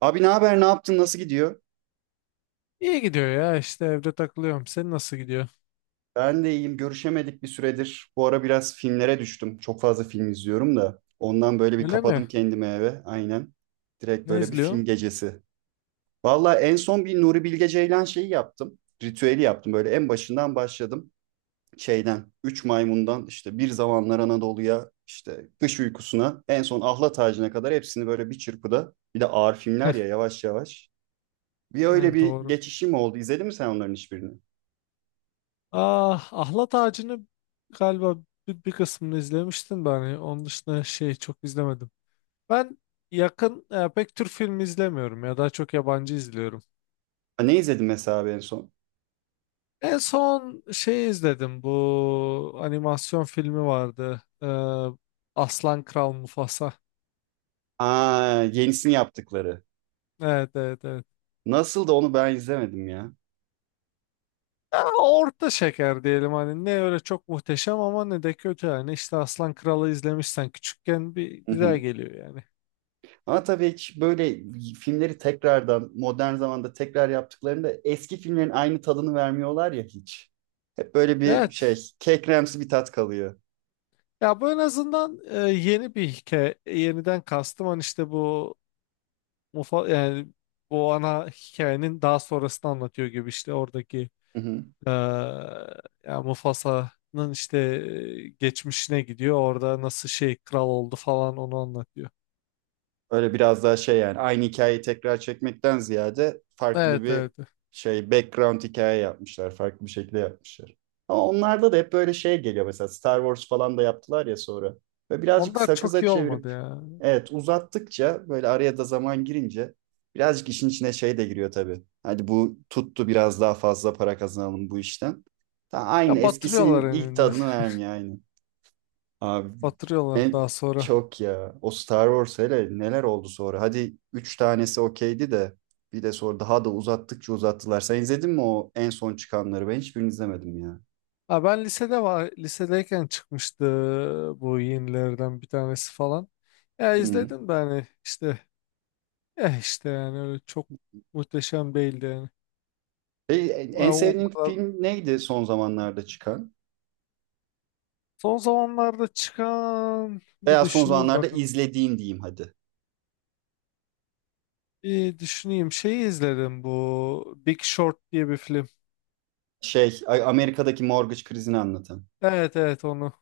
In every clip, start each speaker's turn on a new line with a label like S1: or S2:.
S1: Abi ne haber, ne yaptın, nasıl gidiyor?
S2: İyi gidiyor ya işte evde takılıyorum. Senin nasıl gidiyor?
S1: Ben de iyiyim, görüşemedik bir süredir. Bu ara biraz filmlere düştüm. Çok fazla film izliyorum da. Ondan böyle bir
S2: Öyle mi?
S1: kapadım kendimi eve, aynen. Direkt
S2: Ne
S1: böyle bir film
S2: izliyorsun?
S1: gecesi. Valla en son bir Nuri Bilge Ceylan şeyi yaptım. Ritüeli yaptım, böyle en başından başladım. Şeyden, Üç Maymun'dan işte Bir Zamanlar Anadolu'ya, işte Kış Uykusu'na, en son Ahlat Ağacı'na kadar hepsini böyle bir çırpıda. Bir de ağır filmler ya yavaş yavaş. Bir
S2: Ha,
S1: öyle bir
S2: doğru.
S1: geçişim oldu. İzledin mi sen onların hiçbirini?
S2: Ah, Ahlat Ağacı'nı galiba bir kısmını izlemiştim ben. Yani onun dışında şey çok izlemedim. Ben yakın pek Türk filmi izlemiyorum ya, daha çok yabancı izliyorum.
S1: Ne izledim mesela abi en son?
S2: En son şey izledim, bu animasyon filmi vardı. Aslan Kral Mufasa.
S1: Aa, yenisini yaptıkları.
S2: Evet, evet, evet.
S1: Nasıl da onu ben izlemedim ya.
S2: Ya orta şeker diyelim, hani ne öyle çok muhteşem ama ne de kötü, yani işte Aslan Kralı izlemişsen küçükken bir
S1: Hı
S2: güzel
S1: hı.
S2: geliyor yani.
S1: Ama tabii hiç böyle filmleri tekrardan modern zamanda tekrar yaptıklarında eski filmlerin aynı tadını vermiyorlar ya hiç. Hep böyle bir şey
S2: Evet
S1: kekremsi bir tat kalıyor.
S2: ya, bu en azından yeni bir hikaye, yeniden kastım hani, işte bu mufa yani bu ana hikayenin daha sonrasını anlatıyor gibi, işte oradaki
S1: Hı hı.
S2: e, ya Mufasa'nın işte geçmişine gidiyor, orada nasıl şey kral oldu falan onu anlatıyor.
S1: Öyle biraz daha şey yani aynı hikayeyi tekrar çekmekten ziyade farklı
S2: Evet
S1: bir
S2: evet,
S1: şey background hikaye yapmışlar. Farklı bir şekilde yapmışlar. Ama onlarda da hep böyle şey geliyor mesela Star Wars falan da yaptılar ya sonra. Ve birazcık
S2: onlar çok
S1: sakıza
S2: iyi olmadı
S1: çevirip
S2: ya.
S1: evet uzattıkça böyle araya da zaman girince birazcık işin içine şey de giriyor tabii. Hadi bu tuttu biraz daha fazla para kazanalım bu işten. Ta aynı
S2: Ya batırıyorlar
S1: eskisinin ilk
S2: eninde.
S1: tadını vermiyor aynı. Abi
S2: Batırıyorlar
S1: en
S2: daha sonra.
S1: çok ya. O Star Wars hele neler oldu sonra. Hadi üç tanesi okeydi de bir de sonra daha da uzattıkça uzattılar. Sen izledin mi o en son çıkanları? Ben hiçbirini izlemedim ya.
S2: Ha, ben lisede var. Lisedeyken çıkmıştı bu yenilerden bir tanesi falan. Ya
S1: Hı.
S2: izledim de hani işte eh işte, yani öyle çok muhteşem değildi yani.
S1: E,
S2: Ya
S1: en
S2: o
S1: sevdiğin
S2: kadar.
S1: film neydi son zamanlarda çıkan?
S2: Son zamanlarda çıkan, bir
S1: Veya son
S2: düşüneyim
S1: zamanlarda
S2: bakın.
S1: izlediğin diyeyim hadi.
S2: Bir düşüneyim. Şeyi izledim, bu Big Short diye bir film.
S1: Şey Amerika'daki mortgage krizini anlatan.
S2: Evet evet, onu.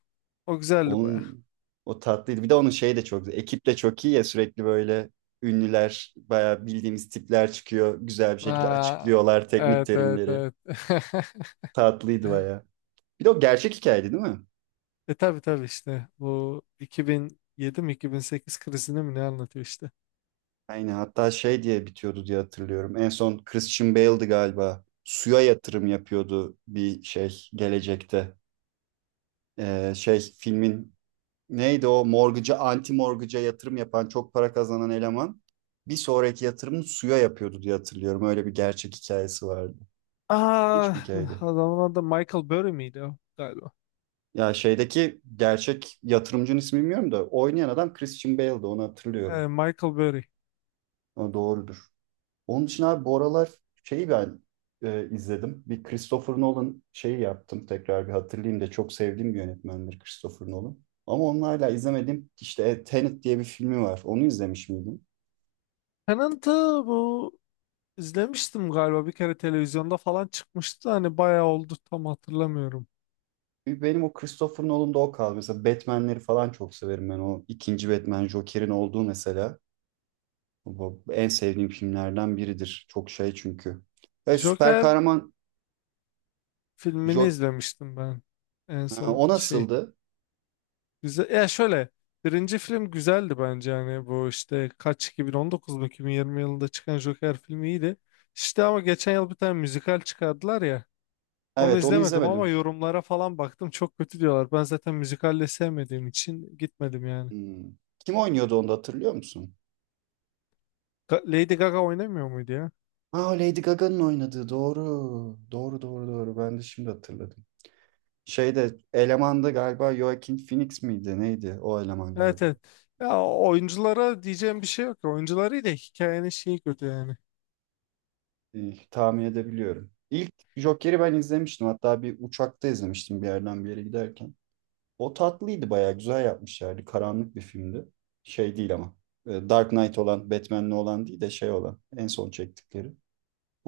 S2: O güzeldi baya.
S1: Onun o tatlıydı. Bir de onun şeyi de çok güzel. Ekip de çok iyi ya sürekli böyle ünlüler, bayağı bildiğimiz tipler çıkıyor. Güzel bir şekilde
S2: Ha,
S1: açıklıyorlar teknik
S2: evet evet
S1: terimleri.
S2: evet.
S1: Tatlıydı bayağı. Bir de o gerçek hikayeydi değil mi?
S2: E tabi tabi, işte bu 2007 mi 2008 krizini mi ne anlatıyor işte.
S1: Aynen hatta şey diye bitiyordu diye hatırlıyorum. En son Christian Bale'di galiba. Suya yatırım yapıyordu bir şey gelecekte. Şey filmin neydi o morgıca, anti morgıca yatırım yapan, çok para kazanan eleman bir sonraki yatırımını suya yapıyordu diye hatırlıyorum. Öyle bir gerçek hikayesi vardı.
S2: Aa,
S1: Hiçbir hikayeydi.
S2: adamın adı Michael Burry miydi o galiba?
S1: Ya şeydeki gerçek yatırımcının ismi bilmiyorum da oynayan adam Christian Bale'dı onu hatırlıyorum.
S2: Michael Burry.
S1: O doğrudur. Onun için abi bu aralar şeyi ben izledim. Bir Christopher Nolan şeyi yaptım tekrar bir hatırlayayım da çok sevdiğim bir yönetmendir Christopher Nolan. Ama onlarla hala izlemediğim işte Tenet diye bir filmi var. Onu izlemiş miydim?
S2: Tenant'ı bu izlemiştim galiba, bir kere televizyonda falan çıkmıştı da hani bayağı oldu, tam hatırlamıyorum.
S1: Benim o Christopher Nolan'da o kaldı. Mesela Batman'leri falan çok severim ben. O ikinci Batman Joker'in olduğu mesela. Bu en sevdiğim filmlerden biridir. Çok şey çünkü. E, süper
S2: Joker
S1: kahraman
S2: filmini
S1: Joker.
S2: izlemiştim ben en son
S1: O
S2: şey.
S1: nasıldı?
S2: Güzel. Ya şöyle, birinci film güzeldi bence, hani bu işte kaç 2019 mu 2020 yılında çıkan Joker filmi iyiydi. İşte ama geçen yıl bir tane müzikal çıkardılar ya. Onu
S1: Evet onu
S2: izlemedim ama
S1: izlemedim.
S2: yorumlara falan baktım, çok kötü diyorlar. Ben zaten müzikalle sevmediğim için gitmedim yani.
S1: Hmm. Kim oynuyordu onu da hatırlıyor musun?
S2: Lady Gaga oynamıyor muydu ya?
S1: Aa Lady Gaga'nın oynadığı doğru. Doğru doğru doğru. Ben de şimdi hatırladım. Şeyde elemanda galiba Joaquin Phoenix miydi? Neydi o eleman
S2: Evet
S1: galiba?
S2: evet. Ya oyunculara diyeceğim bir şey yok. Oyuncuları da, hikayenin şeyi kötü yani.
S1: Tahmin edebiliyorum. İlk Joker'i ben izlemiştim. Hatta bir uçakta izlemiştim bir yerden bir yere giderken. O tatlıydı bayağı güzel yapmışlardı. Karanlık bir filmdi. Şey değil ama. Dark Knight olan, Batman'li olan değil de şey olan. En son çektikleri.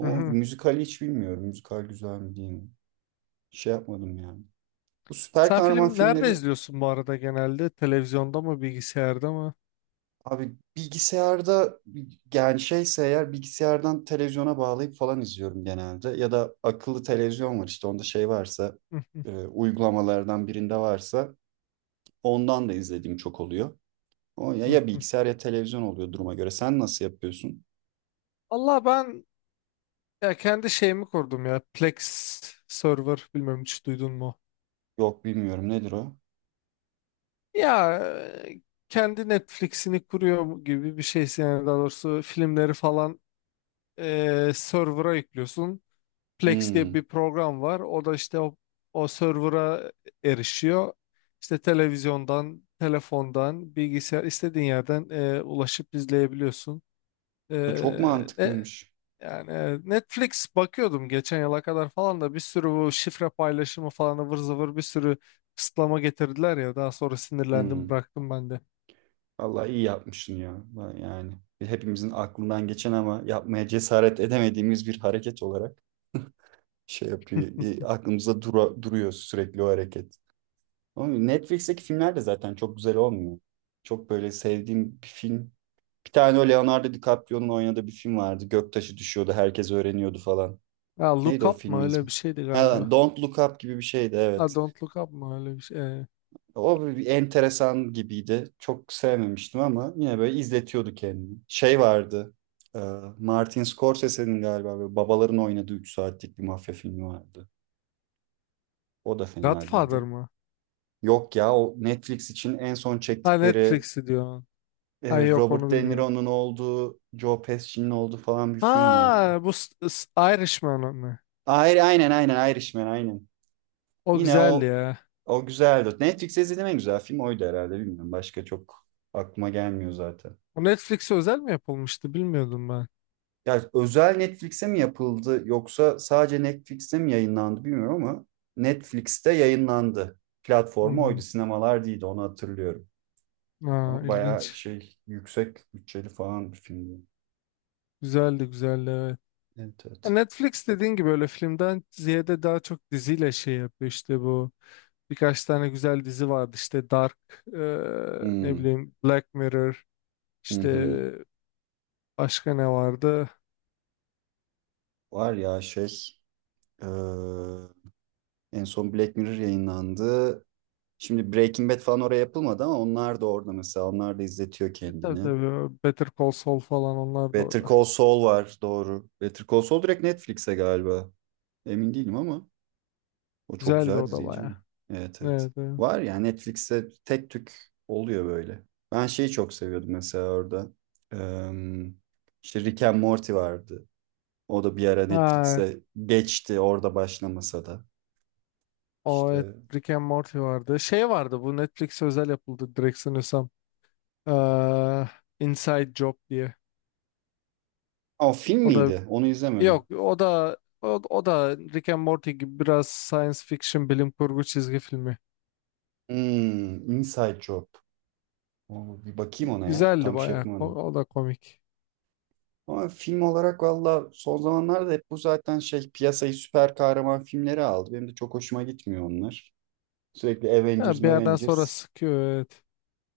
S2: Hı hı.
S1: müzikali hiç bilmiyorum. Müzikal güzel mi değil mi? Şey yapmadım yani. Bu süper
S2: Sen
S1: kahraman
S2: film nerede
S1: filmleri
S2: izliyorsun bu arada, genelde? Televizyonda mı, bilgisayarda mı?
S1: abi bilgisayarda yani şeyse eğer bilgisayardan televizyona bağlayıp falan izliyorum genelde. Ya da akıllı televizyon var işte onda şey varsa
S2: Hı hı
S1: uygulamalardan birinde varsa ondan da izlediğim çok oluyor. O ya, ya
S2: hı.
S1: bilgisayar ya televizyon oluyor duruma göre. Sen nasıl yapıyorsun?
S2: Allah ben ya kendi şeyimi kurdum ya. Plex server, bilmem hiç duydun mu?
S1: Yok bilmiyorum nedir o?
S2: Ya e, kendi Netflix'ini kuruyor gibi bir şeysin, yani daha doğrusu filmleri falan server'a yüklüyorsun. Plex diye bir
S1: Hmm.
S2: program var. O da işte o server'a erişiyor. İşte televizyondan, telefondan, bilgisayar, istediğin yerden ulaşıp izleyebiliyorsun. E,
S1: Çok
S2: e,
S1: mantıklıymış.
S2: Yani evet, Netflix bakıyordum geçen yıla kadar falan da, bir sürü bu şifre paylaşımı falan ıvır zıvır, bir sürü kısıtlama getirdiler ya, daha sonra sinirlendim
S1: Hmm.
S2: bıraktım ben de.
S1: Vallahi iyi yapmışsın ya. Yani hepimizin aklından geçen ama yapmaya cesaret edemediğimiz bir hareket olarak. Şey yapıyor. Aklımızda duruyor sürekli o hareket. Ama Netflix'teki filmler de zaten çok güzel olmuyor. Çok böyle sevdiğim bir film. Bir tane o Leonardo DiCaprio'nun oynadığı bir film vardı. Göktaşı düşüyordu, herkes öğreniyordu falan.
S2: Ya
S1: Neydi
S2: Look
S1: o
S2: Up mı
S1: filmin
S2: öyle
S1: ismi?
S2: bir şeydi galiba.
S1: Ha, Don't Look Up gibi bir şeydi
S2: Ha,
S1: evet.
S2: Don't Look Up mı öyle bir şey.
S1: O bir enteresan gibiydi. Çok sevmemiştim ama yine böyle izletiyordu kendini. Şey vardı. e, Martin Scorsese'nin galiba böyle babaların oynadığı 3 saatlik bir mafya filmi vardı. O da fena
S2: Godfather
S1: değildi.
S2: mı?
S1: Yok ya o Netflix için en son
S2: Ha,
S1: çektikleri
S2: Netflix'i diyor. Ha yok,
S1: Robert
S2: onu
S1: De
S2: bilmiyorum.
S1: Niro'nun olduğu, Joe Pesci'nin olduğu falan bir film vardı.
S2: Ha bu Irishman mı?
S1: Aynen aynen Irishman aynen.
S2: O
S1: Yine
S2: güzel
S1: o
S2: ya.
S1: o güzeldi. Netflix'te izlediğim en güzel film oydu herhalde bilmiyorum. Başka çok aklıma gelmiyor zaten.
S2: O Netflix'e özel mi yapılmıştı, bilmiyordum ben.
S1: Ya özel Netflix'e mi yapıldı yoksa sadece Netflix'te mi yayınlandı bilmiyorum ama Netflix'te yayınlandı. Platformu
S2: Hmm.
S1: oydu, sinemalar değildi onu hatırlıyorum.
S2: Ha,
S1: Ama bayağı
S2: ilginç.
S1: şey yüksek bütçeli falan bir filmdi.
S2: Güzeldi, güzeldi, evet.
S1: Evet,
S2: Ya
S1: evet.
S2: Netflix dediğin gibi öyle filmden ziyade daha çok diziyle şey yapıyor, işte bu birkaç tane güzel dizi vardı, işte Dark, e, ne
S1: Hmm,
S2: bileyim Black Mirror,
S1: hı
S2: işte
S1: hı.
S2: başka ne vardı,
S1: Var ya şey eee, en son Black Mirror yayınlandı. Şimdi Breaking Bad falan oraya yapılmadı ama onlar da orada mesela. Onlar da izletiyor
S2: tabii
S1: kendini.
S2: tabii Better Call Saul falan, onlar da
S1: Better
S2: orada
S1: Call Saul var doğru. Better Call Saul direkt Netflix'e galiba. Emin değilim ama o çok
S2: güzeldi
S1: güzel
S2: o da
S1: diziydi
S2: baya,
S1: canım. Evet evet.
S2: evet, evet.
S1: Var ya Netflix'te tek tük oluyor böyle. Ben şeyi çok seviyordum mesela orada. Eee işte Rick and Morty vardı. O da bir ara
S2: Ay,
S1: Netflix'e geçti orada başlamasa da.
S2: o evet,
S1: İşte
S2: Rick and Morty vardı, şey vardı, bu Netflix özel yapıldı direkt sanıyorsam. Eee Inside Job diye,
S1: o film
S2: o da,
S1: miydi? Onu izlemedim.
S2: yok o da o da Rick and Morty gibi biraz science fiction, bilim kurgu çizgi filmi.
S1: Hmm, Inside Job. Oo, bir bakayım ona ya.
S2: Güzeldi
S1: Tam şey
S2: bayağı.
S1: yapmadım.
S2: O da komik.
S1: Ama film olarak valla son zamanlarda hep bu zaten şey piyasayı süper kahraman filmleri aldı. Benim de çok hoşuma gitmiyor onlar. Sürekli Avengers,
S2: Ha, bir yerden sonra
S1: Avengers.
S2: sıkıyor, evet.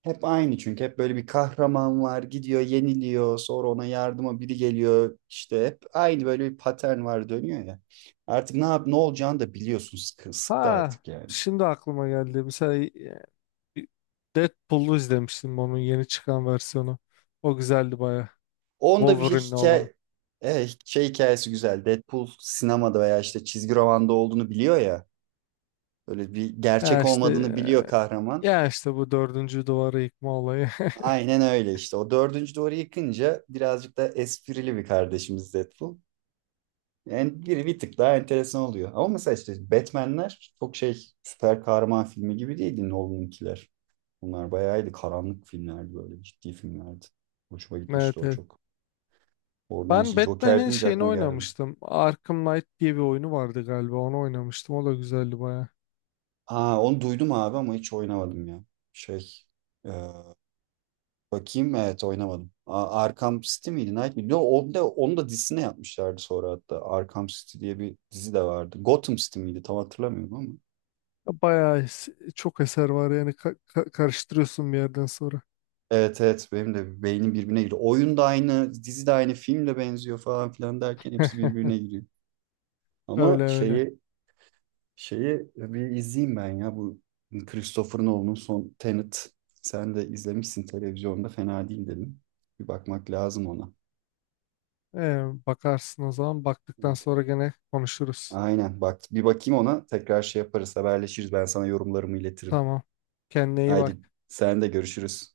S1: Hep aynı çünkü hep böyle bir kahraman var gidiyor yeniliyor sonra ona yardıma biri geliyor işte hep aynı böyle bir patern var dönüyor ya. Artık ne yap ne olacağını da biliyorsun sıktı
S2: Ha,
S1: artık yani.
S2: şimdi aklıma geldi. Mesela Deadpool'u izlemiştim, onun yeni çıkan versiyonu. O güzeldi bayağı.
S1: Onda bir şey
S2: Wolverine'le olan.
S1: hikaye evet, şey hikayesi güzel Deadpool sinemada veya işte çizgi romanda olduğunu biliyor ya böyle bir
S2: Ya
S1: gerçek
S2: işte
S1: olmadığını biliyor kahraman.
S2: ya işte bu dördüncü duvarı yıkma olayı.
S1: Aynen öyle işte o dördüncü duvarı yıkınca birazcık da esprili bir kardeşimiz Deadpool. Yani biri bir tık daha enteresan oluyor. Ama mesela işte Batman'ler çok şey süper kahraman filmi gibi değildi Nolan'ınkiler. Bunlar bayağıydı karanlık filmlerdi böyle ciddi filmlerdi. Hoşuma gitmişti
S2: Evet
S1: o
S2: evet.
S1: çok. Oradan
S2: Ben
S1: şey Joker
S2: Batman'in
S1: deyince
S2: şeyini
S1: aklıma geldi.
S2: oynamıştım. Arkham Knight diye bir oyunu vardı galiba. Onu oynamıştım. O da güzeldi baya.
S1: Aa onu duydum abi ama hiç oynamadım ya. Şey e, bakayım evet oynamadım. Arkham City miydi Night miydi? Yo, onu da dizisine yapmışlardı sonra hatta. Arkham City diye bir dizi de vardı. Gotham City miydi tam hatırlamıyorum ama.
S2: Bayağı çok eser var yani, karıştırıyorsun bir yerden sonra.
S1: Evet evet benim de beynim birbirine giriyor. Oyun da aynı, dizi de aynı, film de benziyor falan filan derken hepsi birbirine giriyor.
S2: Öyle
S1: Ama
S2: öyle.
S1: şeyi bir izleyeyim ben ya bu Christopher Nolan'ın son Tenet. Sen de izlemişsin televizyonda fena değil dedim. Bir bakmak lazım ona.
S2: Bakarsın o zaman. Baktıktan
S1: Evet.
S2: sonra gene konuşuruz.
S1: Aynen bak bir bakayım ona tekrar şey yaparız haberleşiriz ben sana yorumlarımı iletirim.
S2: Tamam. Kendine iyi
S1: Haydi
S2: bak.
S1: sen de görüşürüz.